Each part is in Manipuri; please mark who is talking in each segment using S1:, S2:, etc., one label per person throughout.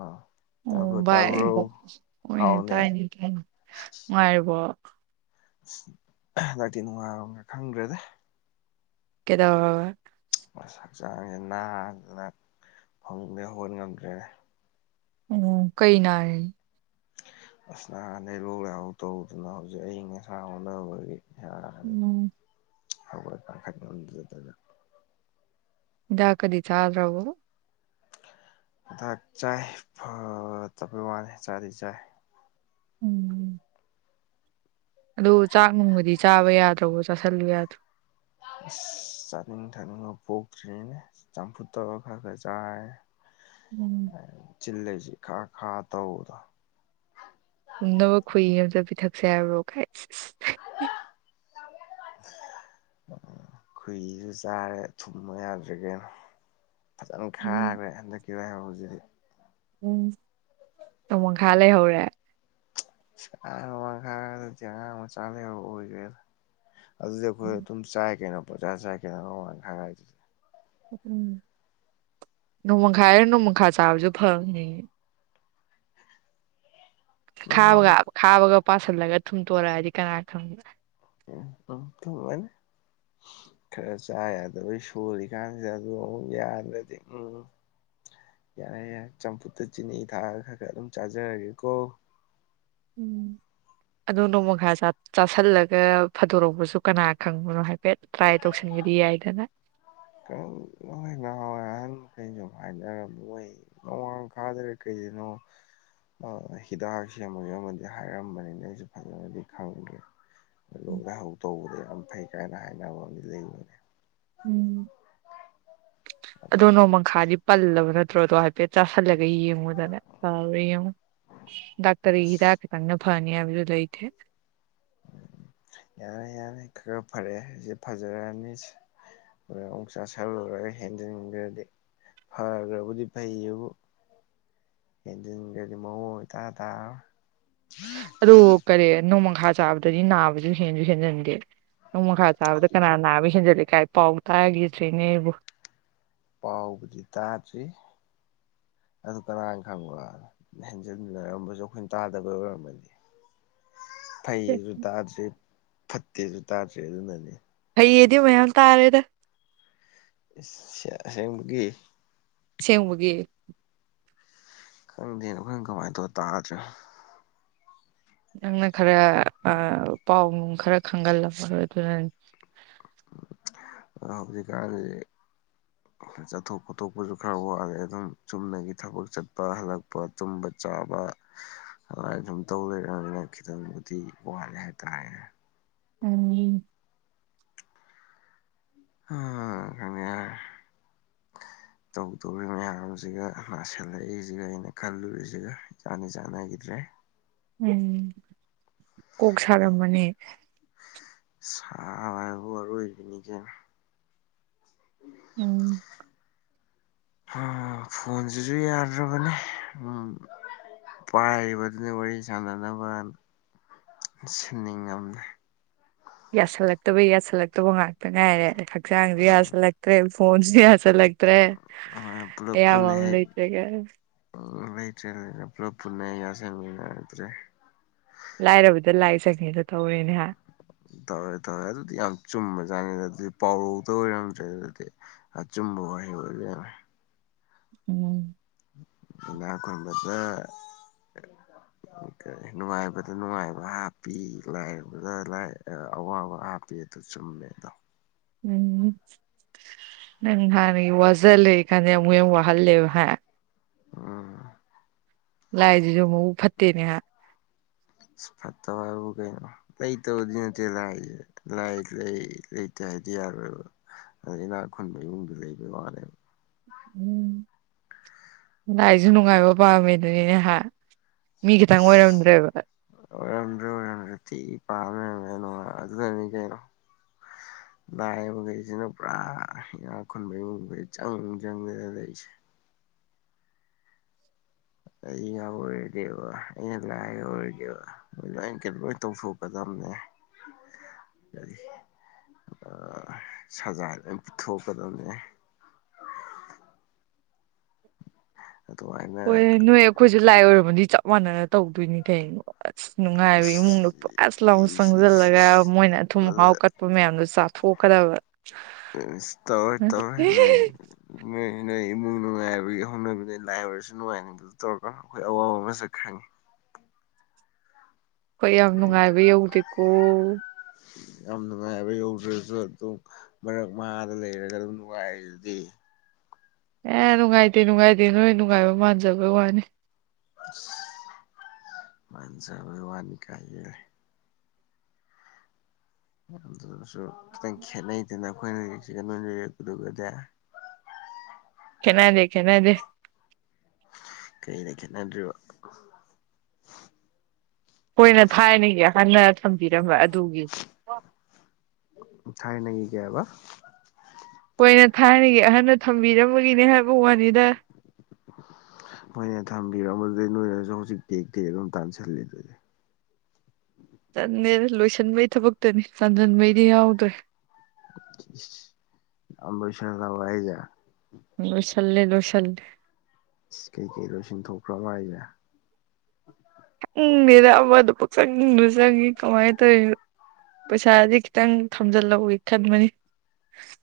S1: ꯑꯥ
S2: ꯑꯣ
S1: ꯇꯕ꯭ꯔꯣ ꯇꯥꯕ꯭ꯔꯣ
S2: ꯚꯥꯏ
S1: ꯍꯥꯎꯅꯦ ꯏꯁ ꯏꯁ
S2: ꯄꯥꯏꯔꯤꯕꯣ꯫
S1: ꯑꯁ ꯍꯟꯗꯛꯇꯤ ꯅꯨꯡꯉꯥꯏꯕꯒ ꯈꯪꯗ꯭ꯔꯦꯗ
S2: ꯀꯗ
S1: ꯑꯁ ꯍꯛꯆꯥꯡꯖꯦ ꯅꯥꯗꯅ ꯐꯪꯃꯨꯡꯗꯩ ꯍꯧꯒꯠ ꯉꯝꯗ꯭ꯔꯦꯅꯦ꯫
S2: ꯎꯝ ꯀꯩ ꯅꯔꯤꯅꯣ꯫
S1: ꯉꯔꯥꯡ ꯉꯍꯥꯟꯗꯒꯤ ꯂꯣꯛ ꯂꯥꯏꯍꯧ ꯇꯧꯗꯨꯅ ꯍꯧꯖꯤꯛ ꯑꯏꯪ ꯑꯁꯥ ꯑꯣꯅꯕꯒꯤ
S2: ꯅꯣ꯫
S1: ꯍꯧꯒꯠ ꯀꯥꯡꯈꯠ ꯉꯝꯗꯗꯅ꯫
S2: ꯗꯥꯛ ꯀꯗꯤ ꯆꯥꯗ꯭ꯔꯥꯎꯕꯣ꯫
S1: ꯗꯥꯛ ꯆꯥꯏ ꯐꯠꯇꯕꯩꯋꯥꯅꯤ ꯆꯥꯗꯤ ꯆꯥꯏ꯫
S2: ꯎꯝ꯫ ꯑꯗꯨ ꯆꯥꯛ ꯅꯨꯡꯒꯗꯤ꯫ ꯆꯥꯕ ꯌꯥꯗ꯭ꯔꯕꯣ ꯆꯥꯥꯁꯜꯂꯨ ꯌꯥꯗ꯭ꯔꯣ꯫
S1: ꯑꯁ ꯆꯥꯅꯤꯡ ꯊꯥꯅꯤꯡꯉꯣ ꯄꯣꯛꯇ꯭ꯔꯤꯅꯦ꯫ ꯇꯝꯐꯨꯠ ꯇꯔꯥ ꯈꯔꯥ ꯈꯔꯥ ꯆꯥꯏ
S2: ꯎꯝ꯫
S1: ꯆꯤꯜ ꯂꯩꯁꯤ ꯏꯈꯥ ꯈꯥ ꯇꯧꯕꯗꯣ꯫
S2: ꯅꯕ ꯈꯨꯏ ꯑꯝꯇ ꯄꯤꯊꯛꯁꯦ ꯍꯥꯏꯕ꯭ꯔꯣ ꯀꯥꯏ
S1: ꯑꯝ ꯈꯨꯍꯤꯁꯨ ꯆꯥꯔꯦ ꯊꯨꯝꯕ ꯌꯥꯗ꯭ꯔꯦ ꯏꯕꯦꯝꯃ꯫ ꯐꯖꯅ
S2: ꯎꯝ
S1: ꯈꯥꯔꯦ ꯍꯟꯗꯛꯀꯤ ꯂꯥꯏꯍꯧꯖꯤꯗꯤ
S2: ꯎꯝ ꯅꯣꯡꯃꯪꯈꯥ ꯂꯩꯍꯧꯔꯦ꯫
S1: ꯑ ꯅꯣꯡꯃꯪꯈꯥ ꯗꯨꯗꯤ ꯑꯉꯥꯡ ꯃꯆꯥ [unintelligible] ꯑꯗꯨꯗꯤ ꯑꯩꯈꯣꯏ ꯑꯗꯨꯝ ꯆꯥꯏ ꯀꯩꯅꯣ ꯄꯪꯖꯥ ꯆꯥꯏ ꯀꯩꯅꯣ ꯑꯣꯡꯃꯪꯈ ꯗꯨꯗꯤ꯫
S2: ꯎꯝ ꯅꯣꯡꯃꯪꯈꯥꯏ ꯅꯣꯡꯃꯈꯥ ꯆꯥꯕꯁꯨ ꯐꯥꯕꯅꯤꯅꯦ꯫ ꯈꯥꯕꯒ
S1: ꯅꯣꯡꯃꯥꯡ
S2: ꯈꯥꯕꯒ ꯄꯥꯁꯜꯂꯒ ꯊꯨꯝꯇꯣꯔꯛꯑꯗꯤ ꯀꯅꯥ ꯈꯪꯕ
S1: ꯎꯝ ꯎꯝ ꯊꯨ ꯑ ꯅꯦ ꯈꯔ ꯆꯥꯏ ꯌꯥꯗ ꯁꯣꯔꯤꯀꯥꯟꯁꯤꯗ ꯑꯗꯨ ꯌꯥꯗ꯭ꯔꯗꯤ ꯎꯝ꯫ ꯌꯥꯔꯦ ꯌꯥꯔꯦ ꯆꯝꯐꯨꯠꯇ ꯆꯤꯅꯤ ꯊꯥꯛꯑꯒ ꯈꯔ ꯈꯔ ꯑꯗꯨꯝ ꯆꯥꯖꯔꯒꯦꯀꯣ꯫
S2: ꯎꯝ
S1: [inaudible] [inaudible]
S2: ꯑꯗꯣ ꯅꯣꯡꯃꯈꯥ ꯆꯥꯥꯁꯜꯂꯒ ꯐꯥꯗꯣꯔꯛꯄꯁꯨ ꯀꯅꯥ ꯈꯪꯕꯅꯣ ꯍꯥꯏꯐꯦꯠ꯫ ꯇ꯭ꯔꯥꯏ ꯇꯧꯁꯤꯟꯕꯗꯤ ꯌꯥꯏꯗꯅ꯫
S1: ꯀ ꯂꯣꯏ ꯅꯍꯥꯟꯋꯥꯏ ꯑꯍꯟꯈꯩꯁꯨ ꯍꯥꯏꯅꯔꯝꯃꯣꯏ꯫ ꯅꯣꯡꯃꯪꯈꯥꯗ ꯢ ꯀꯩꯗꯅꯣ ꯍꯤꯗꯥꯛ ꯁꯦꯝ ꯑꯃꯒꯤ ꯑꯃꯗꯤ ꯍꯥꯏꯔꯝꯕꯅꯤꯅ ꯑꯩꯁꯨ ꯐꯖꯅꯗꯤ ꯈꯪꯗꯦ ꯂꯣꯛ ꯂꯥꯢꯍꯧ ꯇꯧꯕꯗ ꯌꯥꯝ ꯐꯩ ꯀꯥꯏꯅ ꯍꯥꯏꯅꯕ ꯑꯝꯗꯤ ꯂꯩꯕꯅꯦ꯫
S2: ꯎꯝ ꯑꯗꯣ ꯅꯣꯡꯃꯈꯥꯗꯤ ꯄꯜꯂꯕ ꯅꯠꯇ꯭ꯔꯣꯗꯣ ꯍꯥꯏꯐꯦꯠ ꯆꯥꯥꯁꯜꯂꯒ ꯌꯦꯡꯉꯨ [unintelligible]
S1: ꯑꯁ
S2: ꯐꯅꯤꯗꯨ ꯍꯥꯢꯕꯖꯨ ꯂꯩꯇꯦ꯫
S1: ꯌꯥꯅꯤ ꯌꯥꯅꯤ ꯈ ꯈꯔ ꯐꯔꯦ ꯑꯩꯁꯦ ꯐꯖꯔꯅꯤꯁ ꯑ ꯁꯥꯂꯨꯔꯒ ꯍꯦꯟꯖꯟꯒ꯭ꯔꯗꯤ꯫ ꯐꯔꯕꯨꯗꯤ ꯐꯩꯌꯦꯕꯨ ꯍꯦꯟꯖꯟꯒ꯭ꯔꯗꯤ ꯃꯑꯣꯡ ꯑꯃ ꯏꯇꯥ ꯇꯥꯔꯔꯣ
S2: ꯑꯗꯨꯣ ꯀꯔꯤ ꯅꯣꯡꯃꯈꯥ ꯆꯥꯕꯗꯗꯤ ꯅꯥꯕꯗꯁꯨ ꯍꯦꯟꯁꯨ ꯍꯦꯟꯖꯤꯟꯗꯦ꯫ ꯅꯣꯡ ꯃꯈꯥ ꯆꯥꯕꯗ ꯀꯅꯥ ꯅꯥꯕ ꯍꯦꯟꯖꯜꯂꯤ ꯀꯥꯏ ꯄꯥꯎ ꯇꯥꯒꯦꯗ꯭ꯔꯤꯅꯦ ꯑꯩꯕꯨ꯫
S1: ꯄꯥꯎꯕꯨꯗꯤ ꯇꯥꯗ꯭ꯔꯤ꯫ ꯑꯗꯨ ꯀꯅꯥꯅ ꯈꯪꯕ꯭ꯔ ꯍꯦꯟꯖꯤꯟꯅꯔꯝꯕꯁꯨ ꯑꯩꯈꯣꯏ ꯇꯥꯗꯕꯩ ꯑꯣꯏꯔꯝꯃꯗꯤ꯫ ꯐꯩꯖꯨ ꯇꯥꯗ꯭ꯔꯤ ꯐꯠꯇꯦꯁꯨ ꯇꯥꯗ꯭ꯔꯤ ꯑꯗꯨꯅꯅꯦ꯫
S2: ꯐꯩꯌꯦꯗꯤ ꯃꯌꯥꯝ ꯇꯥꯔꯦꯗ꯫
S1: ꯏꯁ ꯁ ꯑꯁꯦꯡꯕꯒꯤ꯫
S2: ꯁꯦꯝꯕꯒꯤ
S1: ꯈꯪꯗꯦꯅꯦ ꯑꯩꯈꯣꯏꯅ ꯀꯃꯥꯏꯅ ꯇꯧ ꯇꯥꯗ꯭ꯔꯣ꯫
S2: ꯅꯪꯅ ꯈꯔ ꯑꯥ ꯄꯥꯎ ꯅꯨꯡ ꯈꯔ ꯈꯪꯒꯜꯂꯝꯃꯔꯣꯏ ꯑꯗꯨꯅ
S1: ꯑ ꯍꯧꯖꯤꯀꯥꯟꯖꯦ ꯆꯠꯊꯣꯛ ꯈꯣꯊꯣꯛꯄꯁꯨ ꯈꯔ ꯋꯥꯠꯂꯦ ꯑꯗꯨꯝ ꯆꯨꯝꯅꯒꯤ ꯊꯕꯛ ꯆꯠꯄ ꯍꯜꯂꯛꯄ ꯄ ꯇꯨꯝꯕ ꯆꯥꯕ ꯑꯗꯨꯝ ꯇꯧ ꯂꯩꯔꯅꯤ ꯈꯤꯇꯪꯕꯨꯗꯤ ꯋꯥꯠꯂꯦ ꯍꯥꯏꯇꯥꯔꯦ꯫
S2: ꯎ
S1: ꯑ [unintelligible] ꯇꯧꯗꯧꯔꯤ ꯃꯌꯥꯝꯁꯤꯒ ꯅꯥꯁꯤꯜꯂꯛꯏꯁꯤꯒ ꯑꯩꯅ ꯈꯜꯂꯨꯔꯤꯁꯤꯒ ꯏꯆꯥꯟ ꯗꯤ ꯆꯥꯟꯅꯈꯤꯗ꯭ꯔꯦꯍꯦ꯫
S2: ꯎꯝ ꯀꯣꯛ ꯁꯥꯔꯝꯃꯅꯤ꯫
S1: ꯁꯥ [unintelligible] ꯑꯔꯣꯢꯕꯤꯅꯤ ꯏꯕꯦꯝꯃ
S2: ꯎꯝ꯫
S1: ꯍꯥ ꯐꯣꯟꯁꯤꯁꯨ ꯌꯥꯗ꯭ꯔꯕꯅꯦ ꯎꯝ ꯄꯥꯏꯔꯤꯕꯗꯨꯅ ꯋꯥꯔꯤ ꯁꯥꯟꯅꯅꯕ ꯁꯤꯟꯅꯤꯡꯉꯝꯃꯦ
S2: ꯌꯥꯁꯜꯂꯛꯇꯕ ꯌꯥꯁꯜꯂꯛꯇꯕ ꯉꯥꯛꯇ ꯉꯥꯏꯔꯦ ꯍꯛꯆꯥꯡꯖꯤ ꯌꯥꯖꯤꯜꯂꯛꯇ꯭ꯔꯦ ꯐꯣꯟꯁ ꯌꯥꯁꯜ ꯂꯥꯛꯇ꯭ꯔꯦ ꯑꯦ ꯀꯌꯥꯝ ꯂꯩꯇꯔꯒꯦ
S1: ꯎ ꯂꯩꯇ꯭ꯔꯦ ꯂꯩꯅ ꯄꯨꯂꯞ ꯄꯨꯟꯅ ꯌꯥꯁꯪꯃꯤꯟꯅꯔꯗꯔꯦ [unintelligible]
S2: ꯂꯥꯏꯔꯕꯗ ꯂꯥꯏ ꯆꯪꯉꯦꯗꯨ ꯇꯧꯔꯦꯅꯦ ꯍꯥꯏ
S1: ꯇꯧꯋꯦ ꯇꯧꯋꯦ ꯑꯗꯨꯗꯤ ꯌꯥꯝ ꯆꯨꯝꯕꯖꯥꯠꯅꯤꯗ ꯑꯗꯨꯗꯤ ꯄꯥꯎꯔꯧꯗ ꯑꯣꯏꯔꯝꯗ꯭ꯔꯦ ꯑꯗꯨꯗꯤ ꯑꯆꯨꯝꯕ ꯋꯥꯍꯩ ꯑꯣꯏꯕ ꯌꯥꯔ
S2: ꯎꯝ
S1: ꯏꯅꯥ ꯈꯨꯟꯕꯗ ꯅꯨꯡꯉꯥꯏꯕꯗ ꯅꯨꯡꯉꯥꯏꯕ ꯍꯥꯞꯄꯤ ꯂꯥꯏꯔꯕꯗ ꯑꯋꯥꯕ ꯍꯥꯞꯄꯤ ꯑꯗꯨ ꯆꯨꯝꯃꯦꯗꯣ
S2: ꯎꯝ [inaudible] ꯅꯪ ꯍ ꯋꯥꯖ ꯂꯩꯦ ꯀꯥꯟꯗꯦ ꯑꯃ ꯌꯥꯝ ꯋꯥꯍꯜꯂꯦꯕ ꯍꯥ
S1: ꯎꯝ
S2: ꯂꯥꯏꯁꯤꯁꯨ ꯃꯕꯨꯛ ꯐꯠꯇꯦꯅꯦ ꯍꯥ
S1: ꯏꯁ ꯐꯠꯇ ꯍꯥꯏꯔꯕꯨ ꯀꯩꯅꯣ ꯂꯩꯇꯕꯗꯤ ꯅꯠꯇꯦ ꯂꯥꯏꯌꯦ ꯂꯥꯏ ꯂꯩ ꯂꯩꯇꯦ ꯍꯥꯏꯗꯤ ꯌꯥꯔꯣꯏꯕ ꯑꯗ ꯏꯅꯥꯛ ꯈꯨꯟꯕ ꯏꯃꯨꯡꯗꯨ ꯂꯩꯕ ꯋꯥꯅꯦꯕ
S2: ꯎꯝ ꯑꯥꯏꯁꯨ ꯅꯨꯡꯉꯥꯏꯕ ꯄꯝꯃꯤꯗꯨꯅꯍ ꯃꯤ ꯈꯤꯇꯪ ꯑꯣꯏꯔꯝꯗ꯭ꯔꯦꯕ
S1: ꯑꯣꯢꯔꯝꯗꯔꯦ ꯑꯣꯏꯔꯝꯗ꯭ꯔꯦ ꯊꯤ ꯄꯥꯝ ꯂꯩꯔꯝꯃꯦ ꯅꯣꯡ ꯑꯗꯨꯅ ꯀꯩꯅꯣ ꯑ [unintelligible] ꯂꯥꯏ ꯒꯨꯝꯕꯁꯤꯅ ꯄꯨꯔꯥ ꯏꯅꯥ ꯈꯨꯟꯕ ꯏꯃꯨꯡꯗꯩ ꯆꯪ ꯆꯪꯗꯅ ꯂꯩꯁꯦ ꯑꯩ ꯌꯥꯎ ꯑꯣꯏꯔꯗꯤꯦꯕ ꯑꯩꯅ ꯂꯥꯏ ꯑꯣꯏꯔꯗꯤꯦꯕ ꯃꯣꯏ ꯂꯩꯅ ꯀꯩꯅ ꯂꯣꯏ ꯇꯧꯊꯣꯛꯀꯗꯕꯅꯦ ꯑ [inaudible] ꯑꯥ ꯁꯖꯥ ꯂꯣꯏ ꯄꯨꯊꯣꯛꯀꯗꯕꯅꯦ ꯑꯗꯨꯃꯥꯏꯅ
S2: ꯍꯣꯏꯌꯦ ꯅꯣꯏ ꯑꯩꯈꯣꯏꯁꯨ ꯂꯥꯏ ꯑꯣꯏꯔꯝꯃꯗꯤ ꯆꯞ ꯃꯥꯅꯔ ꯇꯧꯗꯣꯏꯅꯤ ꯀꯩꯅꯣ ꯑꯁ ꯅꯨꯡꯉꯥꯏꯕ ꯏꯃꯨꯡꯗꯣ ꯄꯨꯁ ꯂꯥꯎ ꯆꯪꯖꯟꯂꯒꯕ ꯃꯣꯏꯅ ꯑꯊꯨꯝ ꯑꯍꯥꯎ ꯀꯠꯄ ꯃꯌꯥꯝꯗꯣ ꯆꯥ ꯊꯣꯛꯀꯗꯕ
S1: ꯇꯧꯔ ꯇꯧꯔꯃꯦ ꯅꯣꯏ ꯅꯣꯏ ꯏꯃꯨꯡ ꯅꯨꯡꯉꯥꯏꯕꯒꯤ ꯍꯧꯅꯕꯗ ꯂꯥꯏ ꯑꯣꯏꯔꯁꯨ ꯅꯨꯡꯉꯥꯏꯅꯤꯡꯗ ꯑꯗꯨ ꯇꯧꯔꯒ ꯑꯩꯈꯣꯏ ꯑꯋꯥꯕ ꯑꯃꯁꯨꯛ ꯈꯪꯉꯤ
S2: ꯍꯣꯏ ꯌꯥꯝ ꯅꯨꯡꯉꯥꯏꯕ ꯌꯧꯗꯦꯀꯣ
S1: ꯌꯥꯝ ꯅꯨꯡꯉꯥꯏꯕ ꯌꯧꯗ꯭ꯔꯁꯨ ꯑꯗꯨꯝ ꯃꯔꯛ ꯃꯍꯥꯗ ꯂꯩꯔꯒ ꯑꯗꯨꯝ ꯅꯨꯡꯉꯥꯏꯔꯤꯗꯨꯗꯤ
S2: ꯑꯦ ꯅꯨꯡꯉꯥꯏꯇꯦ ꯅꯨꯡꯉꯥꯏꯇꯦ ꯅꯣꯏ ꯅꯨꯡꯉꯥꯏꯕ ꯃꯥꯟꯖꯕꯩ ꯋꯥꯅꯤ
S1: ꯃꯁ ꯃꯟꯖꯕꯩꯅꯤ ꯋꯥ ꯀꯥꯏ ꯌꯦ ꯑꯗꯨ ꯑꯣꯏꯔꯁꯨ ꯈꯤꯇꯪ ꯈꯦꯠꯅꯩꯗꯅ ꯑꯩꯈꯣꯏꯅ ꯂꯩꯛꯁꯤꯒ ꯅꯣꯏ ꯂꯩꯔꯄꯗꯨꯒꯗꯤ [unintelligible]
S2: ꯈꯦꯠꯅꯥꯗꯦ ꯈꯦꯠꯅꯥꯗꯦ
S1: ꯀꯔꯤꯗ ꯈꯦꯠꯅꯗ꯭ꯔꯤꯕ
S2: ꯑꯩꯈ‌ꯣꯏꯅ ꯊꯥꯏꯅꯒꯤ ꯑꯍꯟꯅ ꯊꯝꯕꯤꯔꯝꯕ ꯑꯗꯨꯒꯤ
S1: ꯊꯥꯏꯅꯒꯤ ꯀꯩ ꯍꯥꯏꯕ
S2: ꯈ‌ꯣꯏꯅ ꯊꯥꯏꯅꯒꯤ ꯑꯍꯟꯅ ꯊꯝꯕꯤꯔꯝꯕꯒꯤꯅꯦ ꯍꯥꯏꯕꯩ ꯋꯥꯅꯤꯗ
S1: ꯃꯣꯏꯅ ꯊꯝꯕꯤꯔꯝꯗꯨꯗꯩ ꯅꯣꯏꯅꯁꯨ ꯍꯧꯖꯤꯛ ꯇꯦꯛ ꯇꯦꯛ ꯑꯗꯨꯝ ꯇꯥꯟꯁꯤꯜꯂꯤꯗꯨꯗꯤ
S2: ꯇꯟꯗ‌ꯦꯗ ꯂꯣꯏꯁꯤꯟꯕꯩ ꯊꯕꯛꯇꯅꯤ ꯇꯥꯟꯖꯟꯕꯩꯗꯤ ꯌꯥꯎꯗ꯭ꯔꯦ
S1: [unintelligible] ꯌꯥꯝ ꯂꯣꯏꯁꯤꯟꯂꯕꯣ ꯍꯥꯏꯁꯦ
S2: ꯂꯣꯏꯁꯟꯂꯦ ꯂꯣꯏꯁꯟꯂꯦ
S1: ꯏꯁ ꯀꯩ ꯀꯩ ꯂꯣꯏꯁꯤꯟꯊꯣꯛꯈ꯭ꯔꯕ ꯍꯥꯏꯁꯦ
S2: ꯈꯪꯗ‌ꯦꯗ ꯑꯃꯗꯨ ꯄꯛꯆꯪꯗ ꯆꯪꯉꯤ ꯀꯃꯥꯏꯅ ꯇꯧꯔꯤꯅꯣ ꯄꯩꯁꯥꯖꯦ ꯈꯤꯇꯪ ꯊꯝꯖꯤꯜꯍꯧꯒ‌ꯦ ꯈꯟꯕꯅꯤ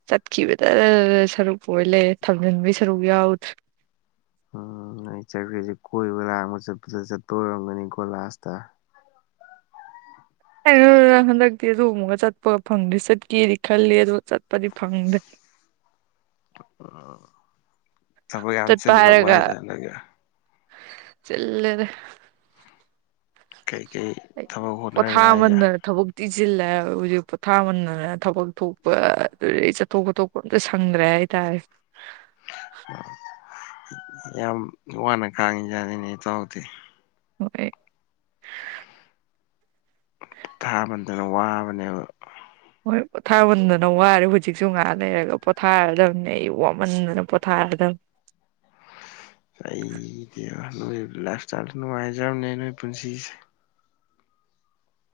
S2: ꯆꯠꯈꯤꯕꯗ ꯁꯔꯨꯛ ꯑꯣꯏ ꯂꯩꯔ‌ꯦ ꯊꯝꯖꯤꯟꯕꯒꯤ ꯁꯔꯨꯛ ꯌꯥꯎꯗꯔ‌ꯦ
S1: ꯎꯝ ꯅꯣꯏ ꯆꯠꯂꯤꯗꯨ ꯀꯣꯏꯕ ꯂꯥꯡꯕ ꯆꯠꯄꯗ ꯆꯠꯄ ꯑꯣꯏꯔꯝꯒꯅꯤꯀꯣ ꯂꯥꯁꯇ
S2: ꯀꯥꯏꯗ‌ꯩꯅ‌ꯣꯗ ꯍꯟꯗꯛꯇꯤ ꯑꯗꯨꯒꯨꯝꯕꯒ ꯆꯠꯄꯒ ꯐꯪꯗꯦ ꯆꯠꯀꯦꯗꯤ ꯈꯜꯂꯤ ꯑꯗꯨ ꯆꯠꯄꯗꯤ ꯐꯪꯗ꯭ꯔꯦ
S1: ꯑꯣ
S2: ꯆꯠꯄ ꯍꯥꯏꯔꯒ ꯆꯤꯟꯂꯦꯗ
S1: ꯀꯩ ꯀꯩ
S2: ꯑꯩ ꯄꯣꯊꯥꯃꯟꯗꯅ ꯊꯕꯛ ꯇꯤꯁꯤꯜꯂꯦ ꯍꯥꯏꯕ ꯍꯧꯖꯤꯛ ꯄꯣꯊꯥꯃꯟꯗꯅ ꯊꯕꯛ ꯊꯣꯛꯄ ꯑꯗꯩ ꯆꯠꯊꯣꯛ ꯈꯣꯠꯊꯣꯛ ꯄ ꯑꯝꯇ ꯁꯪꯗ꯭ꯔꯦ ꯍꯥꯏꯇꯥꯔꯦ
S1: ꯌꯥꯝ ꯋꯥꯅ ꯈꯥꯡꯉꯤꯖꯥꯠꯅꯤꯅꯦ ꯏꯇꯥꯎꯗꯤ
S2: ꯍ‌ꯣꯏ
S1: ꯄ‌ꯣꯊꯥꯃꯟꯗꯅ ꯋꯥꯕꯅꯦꯕ
S2: ꯍꯣꯏ ꯄꯣꯊꯥꯃꯟꯗꯅ ꯋꯥꯔꯦ ꯍꯧꯖꯤꯛꯁꯨ ꯉꯥꯏꯍꯛ ꯂꯩꯔꯒ ꯄꯣꯊꯥꯔꯗꯕꯅꯤ ꯑꯩ ꯋꯥꯃꯟꯗꯅ ꯄꯣꯊꯥꯔꯗꯕꯅꯤ
S1: ꯑꯩꯗꯤꯕ ꯅꯣꯏ ꯂꯥꯏꯞ ꯏꯁꯇꯥꯏꯜ ꯅꯨꯡꯉꯥꯏꯖꯔꯝꯅꯤ ꯅꯣꯏ ꯄꯨꯟꯁꯤꯁꯦ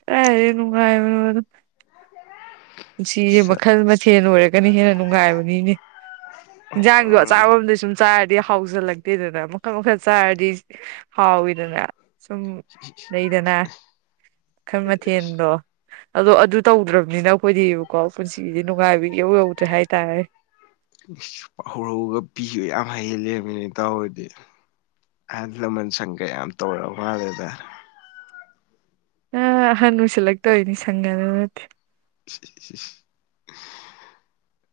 S2: ꯀꯥꯢꯗꯩ ꯅꯨꯡꯉꯥꯢꯕꯅꯣꯗ ꯄꯨꯟꯁꯤꯖꯦ ꯃꯈꯜ ꯃꯊꯦꯜ ꯑꯣꯏꯔꯒꯅ ꯍꯦꯟꯅ ꯅꯨꯡꯉꯥꯏꯕꯅꯤꯅꯦ ꯌꯦꯟꯖꯥꯡꯖꯨ ꯑꯆꯥꯕ ꯑꯝꯗ ꯁꯨꯝ ꯆꯥꯔꯗꯤ ꯍꯥꯎꯖꯜꯂꯛꯇꯦꯗꯅ ꯃꯈꯜ ꯃꯈꯜ ꯆꯥꯔꯗꯤ ꯍꯥꯎꯋꯤꯗꯅ ꯁꯨꯝ ꯂꯩꯗꯅ ꯃꯈꯜ ꯃꯊꯦꯟꯗꯣ ꯑꯗꯣ ꯑꯗꯨ ꯇꯧꯗ꯭ꯔꯕꯅꯤꯅ ꯑꯩꯈꯣꯏꯗꯤꯕꯀꯣ ꯄꯨꯟꯁꯤꯁ‌ꯦ ꯅꯨꯡꯉꯥꯏꯕ ꯏꯍꯧ ꯍꯧꯗ꯭ꯔꯦ ꯍꯥꯏꯇꯥꯔꯦ
S1: ꯄꯥꯎꯔꯧꯒ ꯄꯤꯕ ꯌꯥꯝ ꯍꯩ ꯂꯩꯔꯝꯃ‌ꯦꯅ‌ꯦ ꯏꯊꯥꯎ ꯈ‌ꯣꯏꯗꯤ ꯑꯍꯟ ꯂꯃꯟ ꯁꯪꯒ ꯌꯥꯝ ꯇꯧꯔ ꯃꯥꯜꯂꯦꯗ
S2: ꯑ ꯍꯟꯅꯨꯁꯟꯂꯛ ꯇꯧꯔꯤꯅꯤ ꯁꯪꯒꯅ ꯅꯠꯇꯦ
S1: [unintelligible]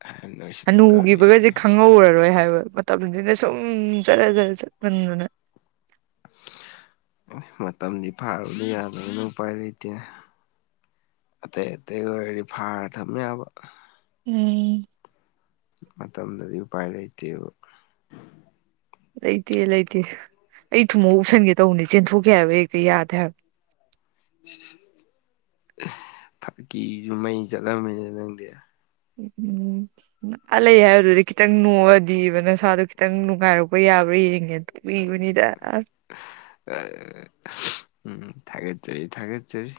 S1: ꯑꯍꯟ ꯑꯣꯏꯁꯤꯜꯂꯛꯇꯧꯔꯤꯅꯤ
S2: ꯍꯟꯅꯨꯈꯤꯕꯒꯁꯦ
S1: ꯀꯥꯏ
S2: ꯈꯪꯍꯧꯔꯔꯣꯏ ꯍꯥꯏꯕ ꯃꯇꯝꯁꯤꯅ ꯁꯨꯝ ꯖꯔ ꯖꯔ ꯆꯠꯃꯟꯕꯅ
S1: ꯃꯇꯝꯗꯤ ꯐꯥꯔꯨꯕ ꯌꯥꯗꯕꯅꯤꯅ ꯎꯄꯥꯏ ꯂꯩꯇꯦ ꯑꯇꯩ ꯑꯇꯩ ꯑꯣꯏꯔꯗꯤ ꯐꯥꯔ ꯊꯝꯕ ꯌꯥꯕ
S2: ꯎꯝ
S1: ꯃꯇꯝꯗꯗꯤ ꯎꯄꯥꯏ ꯂꯩꯇꯦꯕ
S2: ꯂꯩꯇꯦ ꯂꯩꯇꯦ ꯑꯩ ꯊꯨꯝꯃꯣꯛ ꯎꯞꯁꯟꯒꯦ ꯇꯧꯕꯅꯤ ꯆꯦꯟꯊꯣꯛꯈꯤ ꯍꯥꯏꯕ ꯍꯦꯛꯇ ꯌꯥꯗꯦ ꯍꯥꯏꯕ
S1: ꯐꯒꯤꯁꯨ ꯃꯩ ꯆꯠꯂꯝꯃ‌ꯦꯅ ꯅꯪꯗꯤ
S2: ꯎꯝ ꯑꯥ ꯂꯩ ꯍꯥꯏꯕꯗꯨꯗ ꯈꯤꯇꯪ ꯅꯣꯛꯑꯗꯤꯕ ꯅꯁꯥꯗꯣ ꯈꯤꯇꯪ ꯅꯨꯡꯉꯥꯏꯔꯛꯄ ꯌꯥꯕ꯭ꯔꯥ ꯌꯦꯡꯒꯦꯅ ꯇꯧꯕꯤꯕꯅꯤꯗ
S1: [unintelligible] ꯎꯝ ꯊꯥꯒꯠꯆꯔꯤ ꯊꯥꯒꯠꯆꯔꯤ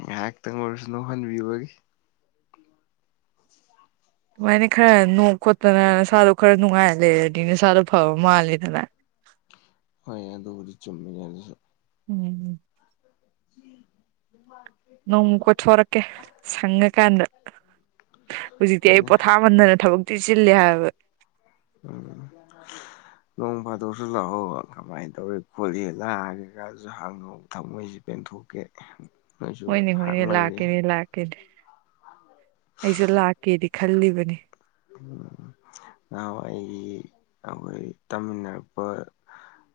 S1: ꯉꯥꯏꯍꯥꯛꯇꯪ ꯑꯣꯏꯔꯁꯨ ꯅ‌ꯣꯛꯍꯟꯕꯤꯕꯒꯤ [unintelligible]
S2: ꯑꯗꯨꯃꯥꯏꯅ ꯈꯔ ꯅꯣꯛ ꯈꯣꯠꯇꯅ ꯅꯁꯥꯗꯣ ꯈꯔ ꯅꯨꯡꯉꯥꯏ ꯂꯩꯔꯗꯤ ꯅꯁꯥꯗꯣ ꯐꯕ ꯃꯥꯜꯂꯤꯗꯅ
S1: ꯍꯣꯏ ꯑꯗꯨꯕꯨꯗꯤ ꯆꯨꯝꯃꯤꯅꯦ ꯑꯗꯨꯁꯨ
S2: ꯎꯝ
S1: ꯃ [unintelligible]
S2: ꯅꯣꯡꯃ ꯀꯣꯏꯊꯣꯛꯔꯛꯀꯦ ꯁꯪꯉꯀꯥꯟꯗ ꯍꯧꯖꯤꯛꯇꯤ ꯑꯩ
S1: ꯍꯣꯏꯅꯦ
S2: ꯄꯣꯊꯥꯃꯟꯗꯅ ꯊꯕꯛ ꯊꯤ ꯆꯤꯜꯂꯦ ꯍꯥꯏꯕ
S1: ꯎꯝ ꯅꯣꯡ ꯐꯥꯗꯣꯛꯁꯨ ꯂꯥꯛꯑꯣ ꯀꯃꯥꯏꯅ ꯇꯧꯔꯤ ꯈꯣꯠꯂꯤ ꯅꯥꯏ ꯀꯩꯀꯥꯗꯁꯨ ꯍꯪꯉꯣ ꯊꯃꯣꯏꯁꯤ ꯄꯦꯟꯊꯣꯛꯀꯦ ꯅꯣꯏꯁꯨ
S2: ꯍꯣꯏꯅꯦ ꯍꯣꯏꯅꯦ
S1: ꯍꯥꯛꯃꯜꯂꯤ
S2: ꯂꯥꯛꯀꯦꯅꯦ ꯑꯩꯁꯨ ꯂꯥꯛꯀꯦꯗꯤ ꯈꯜꯂꯤꯕꯅꯤ
S1: ꯎꯝ ꯅꯍꯥꯟꯋꯥꯏꯒꯤ ꯑꯩꯈꯣꯏ ꯇꯝꯃꯤꯟꯅꯔꯛꯄ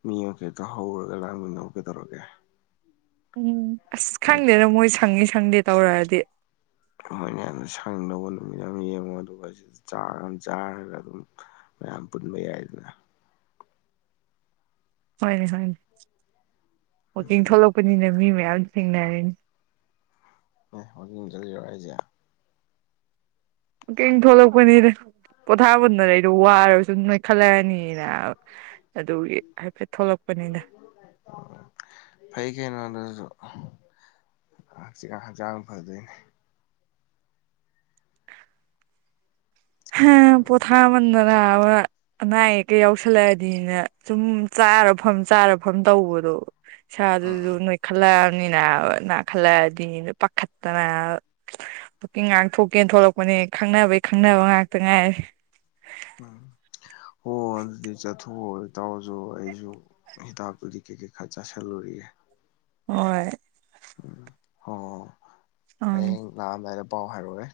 S1: ꯃꯤ ꯃꯈꯩꯗꯣ ꯍꯧꯔꯒ ꯂꯥꯡꯃꯤꯟꯅꯧ ꯀꯗꯧꯔꯒꯦ
S2: ꯎꯝ ꯑꯁ ꯈꯪꯗꯦꯗ ꯃꯣꯏ ꯁꯪꯉꯤ ꯁꯪꯗꯦ ꯇꯧꯔꯛꯑꯗꯤ
S1: ꯍꯣꯏꯅꯦ ꯁꯪꯗꯧꯕ ꯅꯨꯃꯤꯠ ꯑꯃ ꯌꯦꯡꯉꯣ ꯑꯗꯨꯒ ꯁꯤꯗ ꯆꯥꯛ ꯑꯝ ꯆꯥꯔꯒ ꯑꯗꯨꯝ ꯃꯌꯥꯝ ꯄꯨꯟꯕ ꯌꯥꯏꯗꯅ
S2: ꯍꯣꯏꯅꯦ ꯍꯣꯏꯅꯦ ꯋꯀꯤꯡ ꯊꯣꯛꯂꯛꯄꯅꯤꯅ ꯃꯤ ꯃꯌꯥꯝ ꯊꯦꯡꯅꯔꯅꯤ
S1: ꯑꯦ ꯋꯥꯀꯤꯡ ꯆꯠꯂꯤꯔꯣ ꯍꯥꯏꯁꯦ
S2: ꯋꯥꯛꯀꯤꯡ ꯊꯣꯛꯂꯛꯄꯅꯤꯗ ꯄꯣꯊꯥꯃꯟꯗꯅ ꯑꯩꯗꯣ ꯋꯥꯔꯕ ꯁꯨꯝ ꯅꯣꯏ ꯈꯜꯂꯛꯑꯅꯤꯅ ꯑꯗꯨꯒꯤ ꯍꯥꯏꯐꯦꯠ ꯊꯣꯛꯂꯛꯄꯅꯤꯗ
S1: ꯑꯣ ꯐꯩ ꯀꯩꯅꯣ ꯑꯗꯨꯁꯨ ꯍꯥꯡꯆꯤꯠ ꯍꯛꯆꯥꯡ ꯐꯗꯣꯏꯅꯦ
S2: ꯍ ꯄꯣꯊꯥꯃꯟꯗꯅꯕ ꯑꯅꯥ ꯑꯌꯦꯛꯀ ꯌꯥꯎꯁꯜꯂꯛꯑꯗꯤꯅ ꯁꯨꯝ ꯆꯥꯔꯐꯝ ꯆꯥꯔꯐꯝ ꯇꯧꯕꯗꯣ ꯏꯁꯥꯗꯨꯖꯨ
S1: ꯎꯝ
S2: ꯅꯣꯏ ꯈꯜꯂꯛꯑꯕꯅꯤꯅ ꯅꯥꯈꯜꯂꯛꯑꯗꯤ ꯄꯥꯈꯠꯇꯅ ꯋꯥꯀꯤꯡ ꯉꯥꯛꯊꯣꯛꯀꯦꯅ ꯊꯣꯛꯂꯛꯄꯅꯦ ꯈꯪꯅꯕꯩ ꯈꯪꯅꯕ ꯉꯥꯛꯇ ꯉꯥꯏꯔꯦ
S1: ꯎꯝ ꯍꯣ ꯑꯗꯨꯗꯤ ꯆꯠꯊꯣꯛꯑꯣ ꯢꯇꯥꯎꯁꯨ ꯑꯩꯁꯨ ꯍꯤꯗꯥꯛ ꯒꯨꯂꯤ ꯀꯩ ꯀꯩ ꯈꯔ ꯆꯥꯁꯜꯂꯨꯒꯤꯒꯦ
S2: ꯍꯣꯏ
S1: ꯎꯝ ꯑꯣ
S2: ꯎꯝ
S1: ꯍꯌꯦꯡ ꯂꯥꯛꯑꯝꯗꯥꯏꯗ ꯄꯥꯎ ꯍꯥꯏꯔꯛꯑꯣꯍꯦ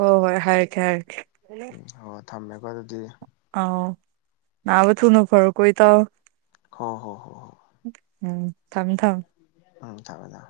S2: ꯍꯣꯏ ꯍꯣꯏ ꯍꯥꯏꯔꯛꯀꯦ ꯍꯥꯏꯔꯛꯀꯦ
S1: ꯑꯣ ꯊꯝꯃꯦꯀꯣ ꯑꯗꯨꯗꯤ
S2: ꯑꯥꯎ ꯅꯥꯕ ꯊꯨꯅ ꯐꯔꯣꯀꯣ ꯢꯇꯥꯎ
S1: ꯍꯣ ꯍꯣ ꯍꯣ ꯍꯣ
S2: ꯎꯝ ꯊꯝ ꯊꯝ
S1: ꯎꯝ ꯊꯝꯃꯦ ꯊꯝꯃꯦ